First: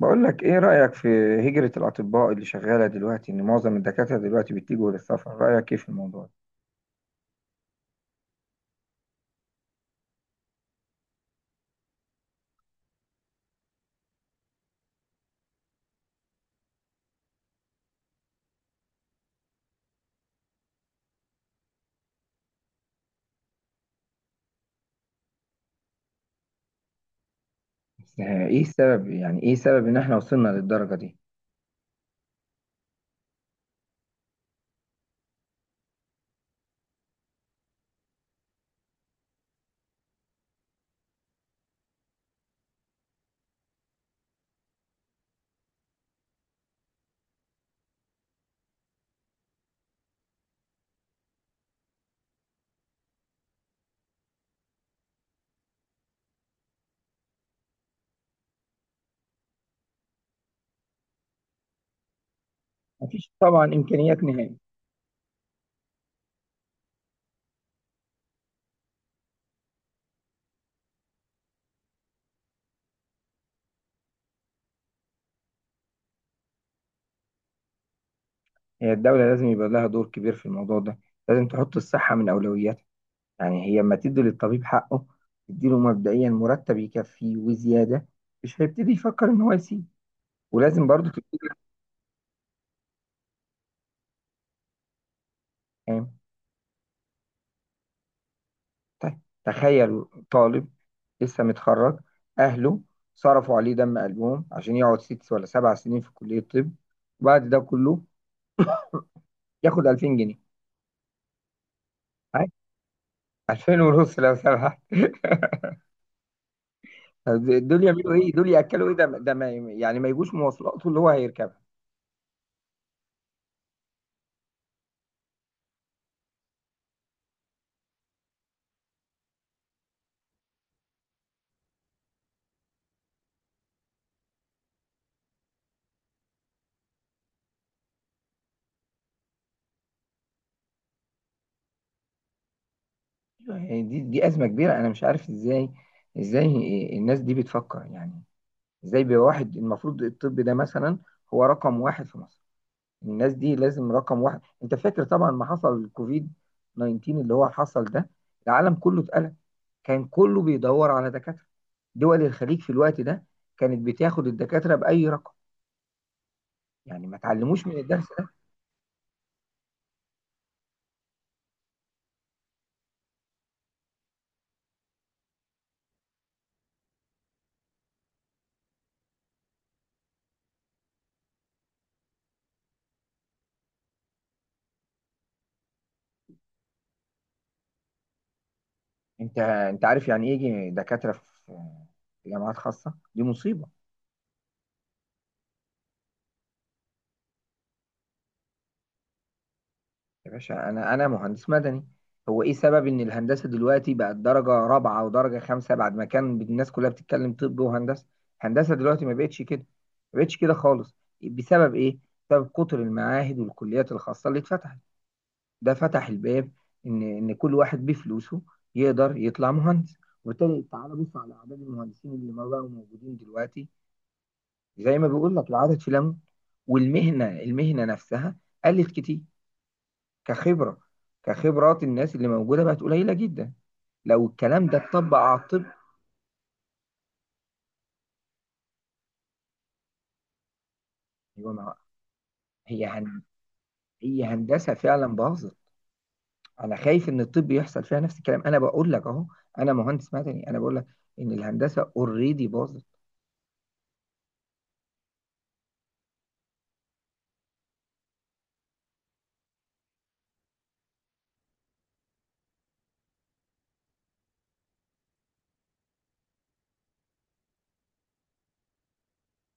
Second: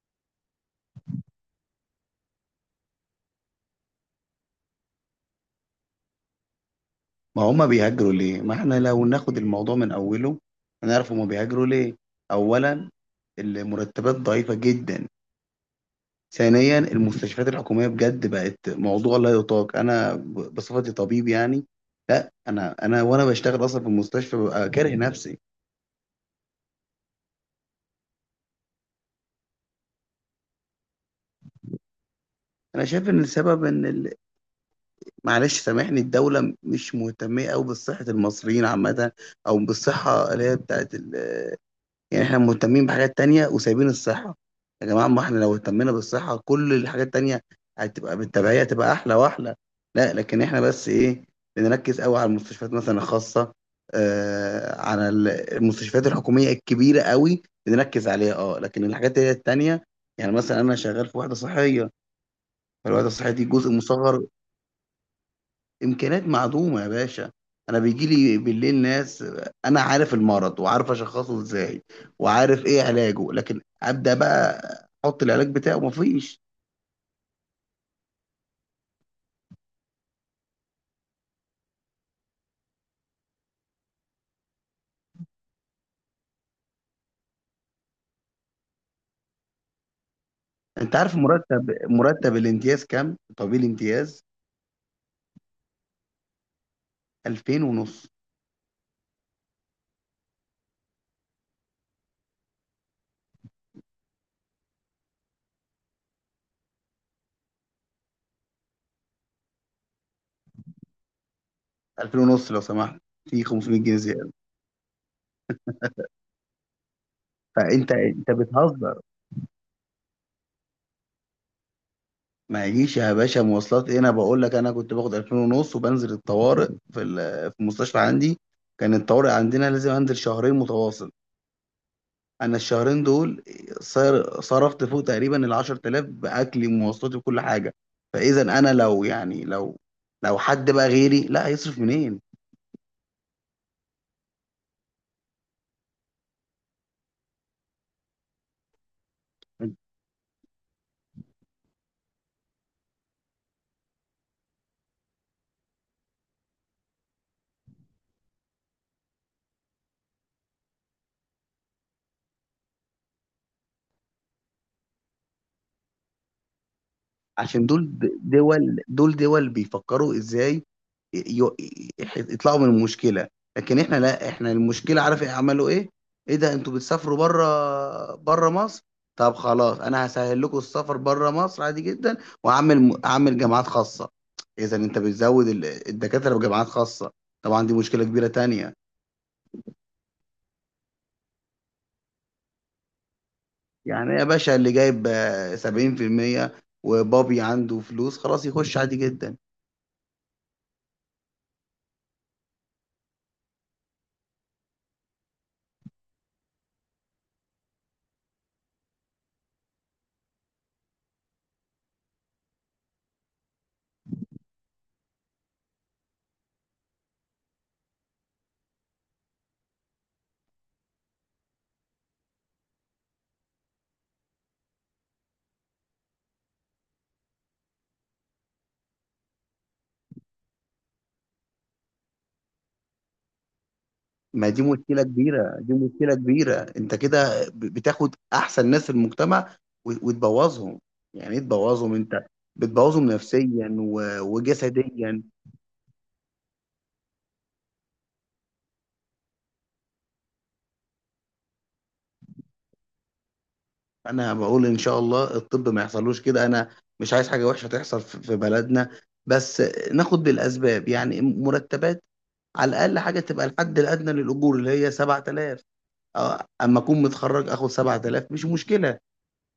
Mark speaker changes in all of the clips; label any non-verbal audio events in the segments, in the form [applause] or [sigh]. Speaker 1: بقول لك، ايه رأيك في هجرة الأطباء اللي شغالة دلوقتي؟ ان معظم الدكاترة دلوقتي بيتجهوا للسفر، رأيك ايه في الموضوع ده؟
Speaker 2: ما هم بيهاجروا ليه؟ ما احنا لو ناخد الموضوع من اوله هنعرف هم بيهاجروا ليه. اولا، المرتبات ضعيفة جدا. ثانيا، المستشفيات الحكومية بجد بقت موضوع لا يطاق. انا بصفتي طبيب يعني، لا انا وانا بشتغل اصلا في المستشفى ببقى كاره نفسي.
Speaker 1: بس ايه السبب؟ يعني ايه سبب ان احنا وصلنا للدرجة دي؟
Speaker 2: انا شايف ان السبب ان معلش سامحني، الدولة مش مهتمة قوي بصحة المصريين عامة، او بالصحة اللي هي بتاعت يعني. احنا مهتمين بحاجات تانية وسايبين الصحة. يا جماعة، ما احنا لو اهتمينا بالصحة كل الحاجات التانية هتبقى بالتبعية، هتبقى أحلى وأحلى. لا، لكن احنا بس إيه، بنركز قوي على المستشفيات مثلا الخاصة. آه، المستشفيات الحكومية الكبيرة قوي بنركز عليها، اه، لكن الحاجات اللي هي التانية، يعني مثلا أنا شغال في وحدة صحية، فالوحدة
Speaker 1: مفيش
Speaker 2: الصحية دي
Speaker 1: طبعا
Speaker 2: جزء
Speaker 1: إمكانيات
Speaker 2: مصغر.
Speaker 1: نهائي.
Speaker 2: إمكانيات معدومة يا باشا. أنا بيجي لي بالليل ناس، أنا عارف المرض وعارف أشخصه إزاي وعارف إيه علاجه، لكن أبدأ بقى أحط العلاج بتاعه، مفيش.
Speaker 1: هي الدولة لازم يبقى لها دور كبير في الموضوع ده، لازم تحط الصحة من أولوياتها. يعني هي لما تدي للطبيب حقه، تديله مبدئيا مرتب يكفيه وزيادة، مش هيبتدي يفكر ان هو يسيب. ولازم
Speaker 2: أنت
Speaker 1: برضه
Speaker 2: عارف مرتب الامتياز كام؟ طبيب الامتياز
Speaker 1: تبقى.
Speaker 2: 2000 ونص.
Speaker 1: طيب تخيل، طالب لسه متخرج، أهله صرفوا عليه دم قلبهم عشان يقعد 6 ولا 7 سنين في كلية طب، وبعد ده كله ياخد 2000 جنيه؟
Speaker 2: 2000 ونص
Speaker 1: عادي.
Speaker 2: لو سمحت، في 500
Speaker 1: 2000
Speaker 2: جنيه
Speaker 1: ونص
Speaker 2: زيادة.
Speaker 1: لو سمحت [laughs] طب دول
Speaker 2: فأنت
Speaker 1: يعملوا
Speaker 2: أنت
Speaker 1: ايه؟ دول ياكلوا ايه؟
Speaker 2: بتهزر.
Speaker 1: ده ما يعني ما يجوش مواصلاته اللي هو هيركبها.
Speaker 2: ما يجيش يا باشا مواصلات إيه، أنا بقول لك أنا كنت باخد 2000 ونص وبنزل الطوارئ في المستشفى عندي. كان الطوارئ عندنا لازم أنزل شهرين متواصل. انا الشهرين دول صرفت فوق تقريبا ال 10,000 باكلي ومواصلاتي وكل حاجه. فاذا انا لو لو حد بقى غيري، لا، هيصرف منين؟
Speaker 1: يعني دي أزمة كبيرة، أنا مش عارف ازاي الناس دي بتفكر. يعني ازاي بواحد المفروض الطب ده مثلا هو رقم واحد في مصر؟ الناس دي لازم رقم واحد. انت فاكر طبعا ما حصل الكوفيد 19 اللي هو حصل ده؟ العالم كله اتقلق، كان كله بيدور على دكاترة. دول الخليج في الوقت ده كانت بتاخد الدكاترة بأي رقم. يعني ما تعلموش
Speaker 2: عشان
Speaker 1: من
Speaker 2: دول،
Speaker 1: الدرس ده؟
Speaker 2: دول بيفكروا ازاي ي- ي- يطلعوا من المشكله. لكن احنا لا، احنا المشكله عارف ايه عملوا ايه؟ ايه ده، انتوا بتسافروا بره مصر؟ طب خلاص، انا هسهل لكم السفر بره مصر عادي جدا. واعمل جامعات خاصه. اذا انت بتزود الدكاتره بجامعات خاصه، طبعا دي مشكله كبيره تانية.
Speaker 1: انت عارف يعني ايه يجي دكاترة في جامعات خاصة؟ دي مصيبة.
Speaker 2: يعني يا باشا، اللي جايب 70% وبابي عنده فلوس خلاص يخش عادي جدا.
Speaker 1: يا باشا انا مهندس مدني. هو ايه سبب ان الهندسه دلوقتي بقت درجه رابعه ودرجه خمسه، بعد ما كان الناس كلها بتتكلم طب وهندسه؟ هندسه دلوقتي ما بقتش كده، ما بقتش كده خالص. بسبب ايه؟ بسبب كتر المعاهد والكليات الخاصه اللي اتفتحت. ده فتح الباب ان كل واحد بفلوسه يقدر يطلع مهندس. وبالتالي تعالى بص على اعداد المهندسين اللي ما بقوا موجودين دلوقتي. زي ما بيقول لك، العدد في لم. والمهنه، المهنه نفسها قلت كتير، كخبرة، كخبرات الناس اللي موجودة بقت قليلة جدا لو
Speaker 2: ما دي
Speaker 1: الكلام ده
Speaker 2: مشكلة
Speaker 1: اتطبق على
Speaker 2: كبيرة،
Speaker 1: الطب.
Speaker 2: دي مشكلة كبيرة. انت كده بتاخد احسن ناس في المجتمع وتبوظهم. يعني ايه
Speaker 1: أيوة، ما
Speaker 2: تبوظهم؟ انت
Speaker 1: هي
Speaker 2: بتبوظهم
Speaker 1: هن...
Speaker 2: نفسيا
Speaker 1: هي هندسة فعلا
Speaker 2: وجسديا.
Speaker 1: باظت. أنا خايف إن الطب يحصل فيها نفس الكلام. أنا بقول لك أهو، أنا مهندس مدني، أنا بقول لك إن الهندسة أوريدي باظت.
Speaker 2: انا بقول ان شاء الله الطب ما يحصلوش كده. انا مش عايز حاجة وحشة تحصل في بلدنا. بس ناخد بالاسباب، يعني مرتبات. على الاقل حاجة تبقى الحد الادنى للاجور اللي هي 7,000. اما اكون متخرج اخد 7,000 مش مشكلة،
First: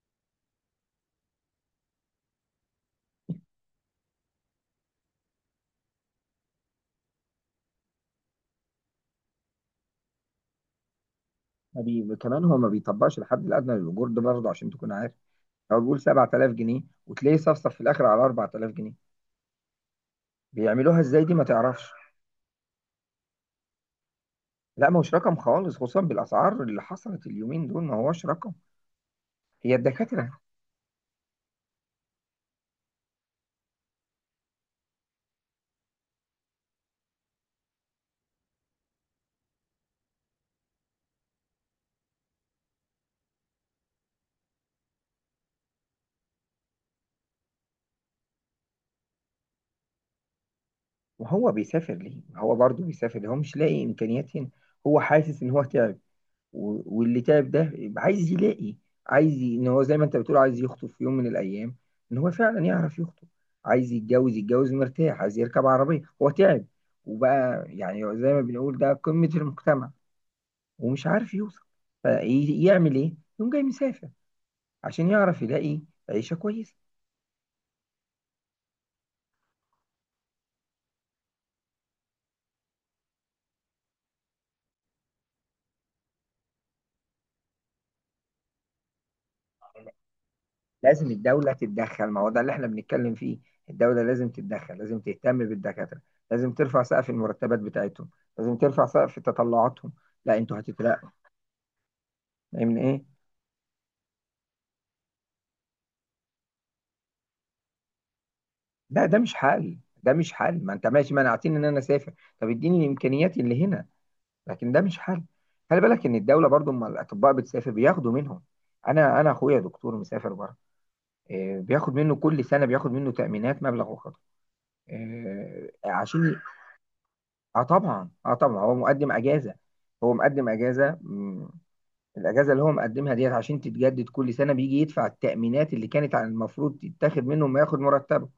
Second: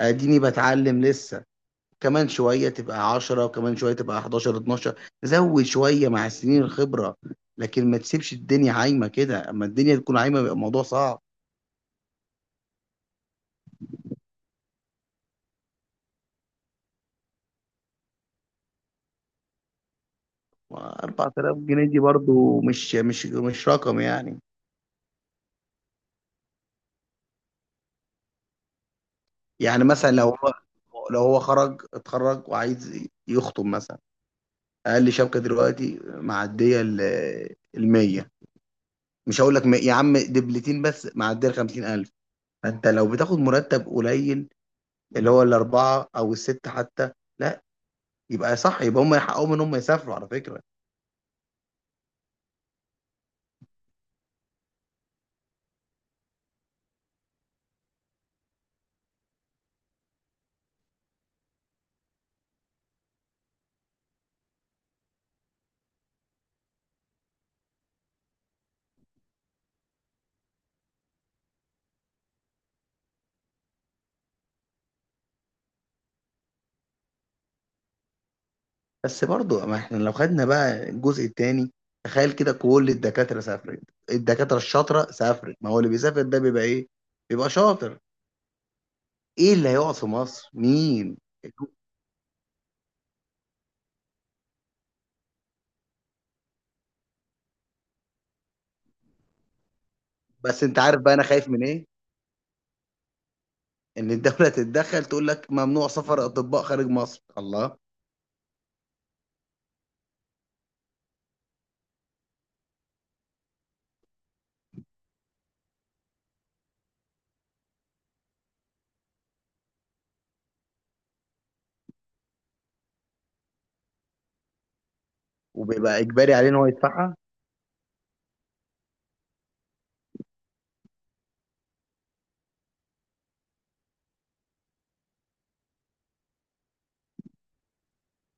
Speaker 2: اديني بتعلم لسه. كمان شوية تبقى 10، وكمان شوية تبقى 11، 12. زود شوية مع السنين الخبرة، لكن ما تسيبش الدنيا عايمة كده. اما الدنيا تكون عايمة بيبقى الموضوع صعب.
Speaker 1: ما بي... كمان هو ما بيطبقش الحد الأدنى للأجور ده برضه، عشان تكون عارف. هو بيقول 7000 جنيه وتلاقيه صفصف في الآخر على 4000 جنيه. بيعملوها إزاي دي، ما
Speaker 2: 4,000 جنيه
Speaker 1: تعرفش.
Speaker 2: دي برضو مش رقم يعني.
Speaker 1: لا، ما هوش رقم خالص، خصوصا بالاسعار اللي حصلت اليومين دول، ما هوش رقم. هي
Speaker 2: يعني مثلا
Speaker 1: الدكاتره.
Speaker 2: لو هو اتخرج وعايز يخطب مثلا، اقل شبكة دلوقتي معدية ال 100. مش هقول لك يا عم دبلتين بس معدية ال 50,000. فانت لو بتاخد مرتب قليل، اللي هو الاربعة او الستة حتى، لا، يبقى صح يبقى هم يحققوا ان هم يسافروا على فكرة.
Speaker 1: وهو بيسافر ليه؟ ما هو برضه بيسافر ليه؟ هو مش لاقي إمكانيات هنا، هو حاسس إن هو تعب، و- واللي تعب ده يبقى عايز يلاقي. إن هو زي ما أنت بتقول عايز يخطب في يوم من الأيام، إن هو فعلا يعرف يخطب، عايز يتجوز، يتجوز مرتاح، عايز يركب عربية. هو تعب، وبقى يعني زي ما بنقول ده قمة المجتمع ومش عارف يوصل. فيعمل إيه؟ يقوم جاي مسافر عشان يعرف يلاقي عيشة كويسة.
Speaker 2: بس برضو، ما احنا لو خدنا بقى الجزء التاني، تخيل كده كل الدكاترة سافرت، الدكاترة الشاطرة سافرت. ما هو اللي بيسافر ده بيبقى ايه؟ بيبقى شاطر. ايه اللي هيقعد في مصر؟
Speaker 1: لازم
Speaker 2: مين؟
Speaker 1: الدولة تتدخل، ما هو ده اللي احنا بنتكلم فيه. الدولة لازم تتدخل، لازم تهتم بالدكاترة، لازم ترفع سقف المرتبات بتاعتهم، لازم ترفع سقف تطلعاتهم. لا، انتوا
Speaker 2: بس انت عارف
Speaker 1: هتترقوا.
Speaker 2: بقى انا خايف من ايه؟
Speaker 1: من ايه؟
Speaker 2: ان الدولة [laughs] تتدخل تقول لك ممنوع سفر اطباء خارج مصر. الله!
Speaker 1: ده مش حل، ده مش حل. ما انت ماشي منعتني ان انا اسافر، طب اديني الامكانيات اللي هنا. لكن ده مش حل. خلي بالك ان الدولة برضو اما الاطباء بتسافر بياخدوا منهم. انا اخويا دكتور مسافر بره. إيه، بياخد منه كل سنة، بياخد منه تأمينات مبلغ وقدره. إيه،
Speaker 2: وبيبقى اجباري
Speaker 1: عشان
Speaker 2: عليه ان هو يدفعها.
Speaker 1: اه طبعا، اه طبعا هو مقدم اجازه. هو مقدم اجازه. الاجازه اللي هو مقدمها ديت عشان تتجدد كل سنه بيجي يدفع التامينات اللي كانت على المفروض تتاخد منه ما ياخد مرتبه.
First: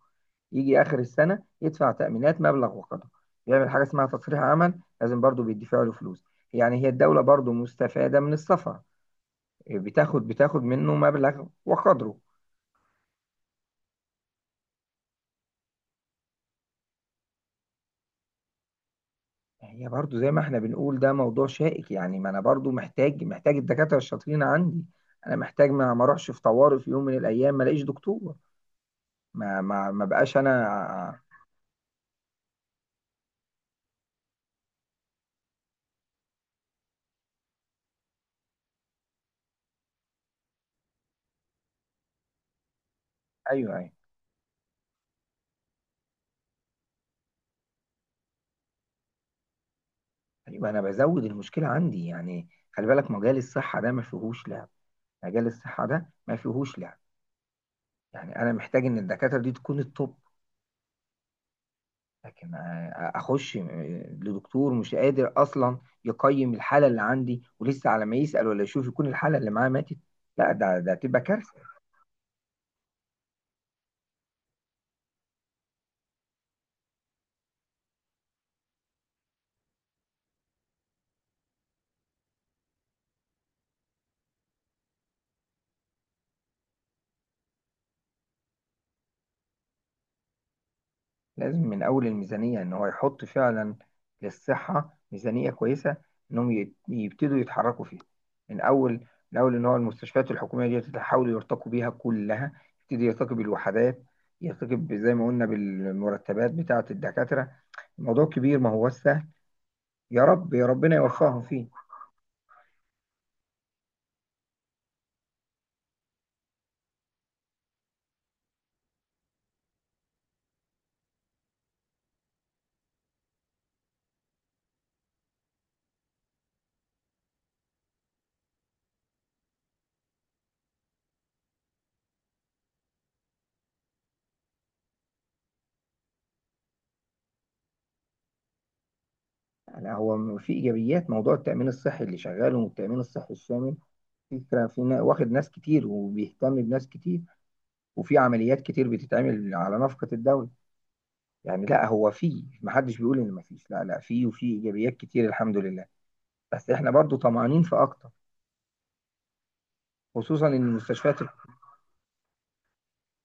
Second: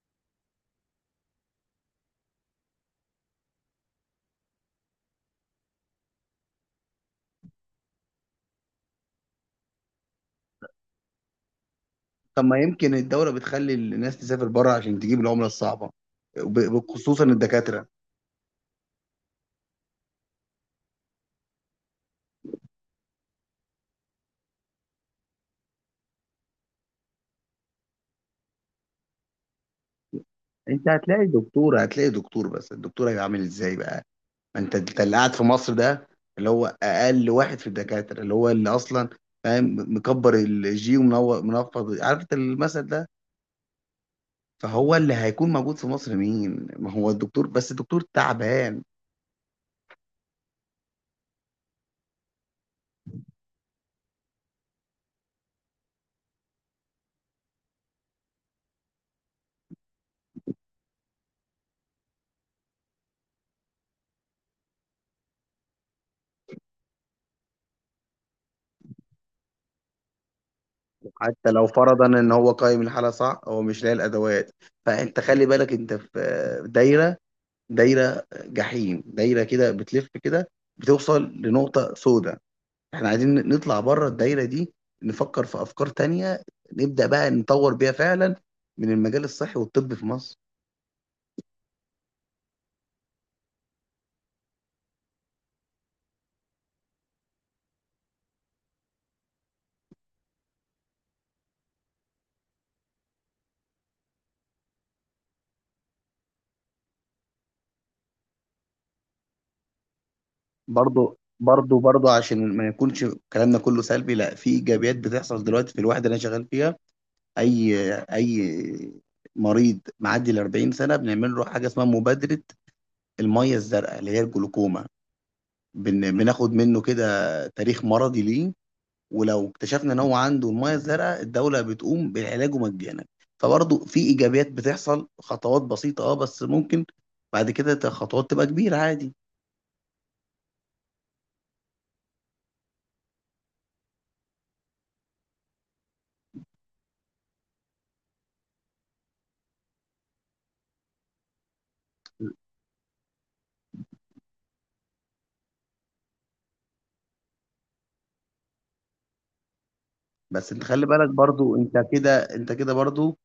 Speaker 1: يجي اخر السنه يدفع تامينات مبلغ وقدره. بيعمل حاجه اسمها تصريح عمل، لازم برضه بيدفع له فلوس. يعني هي الدوله برضه مستفاده من السفر، بتاخد منه مبلغ وقدره.
Speaker 2: طب ما يمكن الدولة بتخلي الناس تسافر بره عشان تجيب العملة الصعبة، خصوصا الدكاترة.
Speaker 1: هي برضو زي ما احنا بنقول، ده موضوع شائك. يعني ما انا برضو محتاج الدكاترة الشاطرين عندي. انا محتاج ما اروحش في طوارئ في يوم من الايام ما الاقيش دكتور. ما بقاش
Speaker 2: انت
Speaker 1: انا.
Speaker 2: هتلاقي دكتور، هتلاقي دكتور، بس الدكتور هيبقى عامل ازاي بقى؟ ما انت اللي قاعد في مصر ده، اللي هو اقل واحد في الدكاتره، اللي هو اللي اصلا فاهم مكبر الجي ومنور منفض، عارف انت المثل ده.
Speaker 1: ايوه، ايوه،
Speaker 2: فهو اللي هيكون موجود في مصر، مين؟ ما هو الدكتور، بس الدكتور تعبان.
Speaker 1: ايوه، انا بزود المشكلة عندي. يعني خلي بالك مجال الصحة ده ما فيهوش لعب. مجال الصحة ده ما فيهوش لعب. يعني انا محتاج ان الدكاترة دي تكون التوب. لكن اخش لدكتور مش قادر اصلا يقيم الحالة اللي عندي، ولسه على ما يسأل ولا يشوف يكون الحالة اللي معاه ماتت. لا، ده تبقى
Speaker 2: حتى
Speaker 1: كارثة.
Speaker 2: لو فرضا ان هو قايم الحاله صح هو مش لاقي الادوات. فانت خلي بالك، انت في دايره، دايره جحيم، دايره كده بتلف كده بتوصل لنقطه سوداء. احنا عايزين نطلع بره الدايرة دي، نفكر في افكار تانية، نبدأ بقى نطور بيها فعلا من المجال الصحي والطب في مصر.
Speaker 1: لازم من أول الميزانية إن هو يحط فعلا للصحة ميزانية كويسة. إنهم يبتدوا يتحركوا فيها. من أول، من أول، إن هو المستشفيات الحكومية دي تحاولوا يرتقوا بيها كلها، يبتدي يرتقي بالوحدات، يرتقي زي ما قلنا بالمرتبات بتاعة الدكاترة. الموضوع كبير، ما هو سهل. يا رب، يا ربنا
Speaker 2: برضو،
Speaker 1: يوفقهم فيه.
Speaker 2: برضو عشان ما يكونش كلامنا كله سلبي، لا، في ايجابيات بتحصل دلوقتي في الوحدة اللي انا شغال فيها. اي اي مريض معدي ال 40 سنة بنعمل له حاجة اسمها مبادرة المية الزرقاء اللي هي الجلوكوما. بناخد منه كده تاريخ مرضي ليه، ولو اكتشفنا ان هو عنده الميه الزرقاء الدوله بتقوم بالعلاج مجانا. فبرضه في ايجابيات بتحصل، خطوات بسيطه، اه، بس ممكن بعد كده خطوات تبقى كبيره عادي.
Speaker 1: يعني هو في إيجابيات موضوع التأمين الصحي اللي شغال، والتأمين الصحي الشامل فكرة في واخد ناس كتير وبيهتم بناس كتير. وفي عمليات كتير بتتعمل على نفقة الدولة. يعني لا هو فيه، محدش بيقول ان مفيش. لا، لا، فيه، وفيه ايجابيات كتير الحمد لله. بس احنا برضو طمعانين في اكتر، خصوصا
Speaker 2: بس
Speaker 1: ان
Speaker 2: انت خلي بالك
Speaker 1: المستشفيات
Speaker 2: برضه، انت كده، انت كده برضه،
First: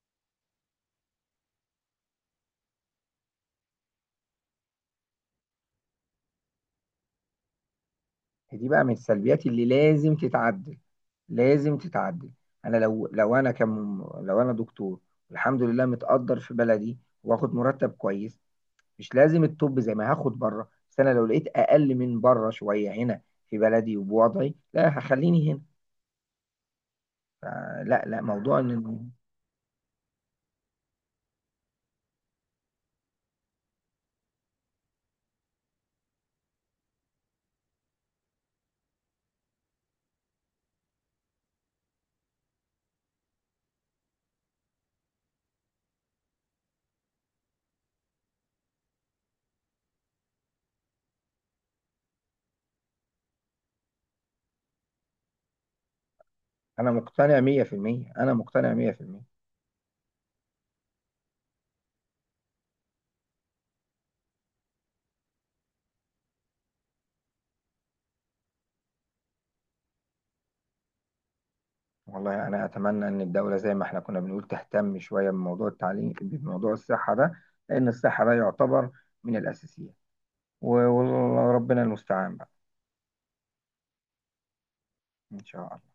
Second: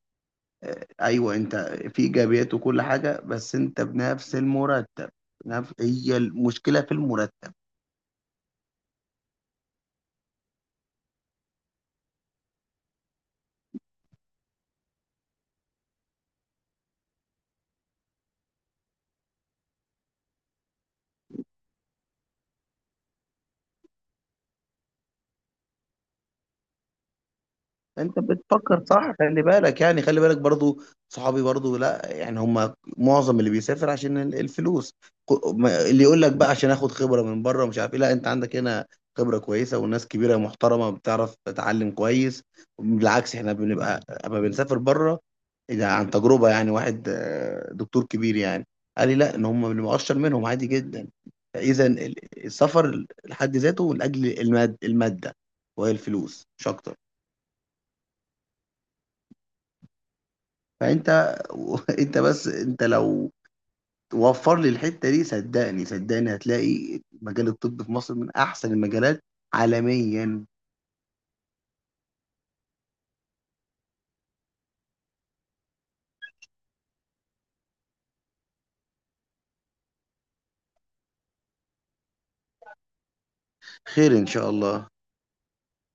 Speaker 2: ايوه انت، في ايجابيات وكل حاجه، بس انت بنفس المرتب. هي المشكله في المرتب.
Speaker 1: دي. بقى من السلبيات اللي لازم تتعدل، لازم تتعدل. انا لو، انا كم، لو انا دكتور الحمد لله متقدر في بلدي، واخد مرتب كويس، مش لازم الطب زي ما هاخد بره، بس انا لو لقيت اقل من بره شويه هنا في بلدي وبوضعي، لا هخليني هنا. لا،
Speaker 2: انت
Speaker 1: لا، موضوع
Speaker 2: بتفكر
Speaker 1: ان
Speaker 2: صح. خلي بالك يعني، خلي بالك برضو صحابي برضو، لا يعني هم معظم اللي بيسافر عشان الفلوس. اللي يقول لك بقى عشان اخد خبرة من بره ومش عارف ايه، لا، انت عندك هنا خبرة كويسة وناس كبيرة محترمة بتعرف تتعلم كويس. بالعكس، احنا بنبقى اما بنسافر بره، ده عن تجربة. يعني واحد دكتور كبير يعني قال لي لا، ان هم بنبقى اشطر منهم عادي جدا. اذا السفر لحد ذاته لاجل المادة، وهي الفلوس، مش
Speaker 1: انا
Speaker 2: اكتر.
Speaker 1: مقتنع 100%. انا مقتنع 100%.
Speaker 2: فانت [laughs] انت بس، انت لو وفر لي الحته دي صدقني، صدقني هتلاقي مجال الطب في مصر من احسن المجالات عالميا.
Speaker 1: والله أنا أتمنى إن الدولة زي ما إحنا كنا بنقول تهتم شوية بموضوع التعليم، بموضوع الصحة ده، لأن الصحة ده يعتبر من الأساسيات. و- وربنا المستعان بقى.
Speaker 2: خير ان شاء الله.
Speaker 1: إن شاء الله.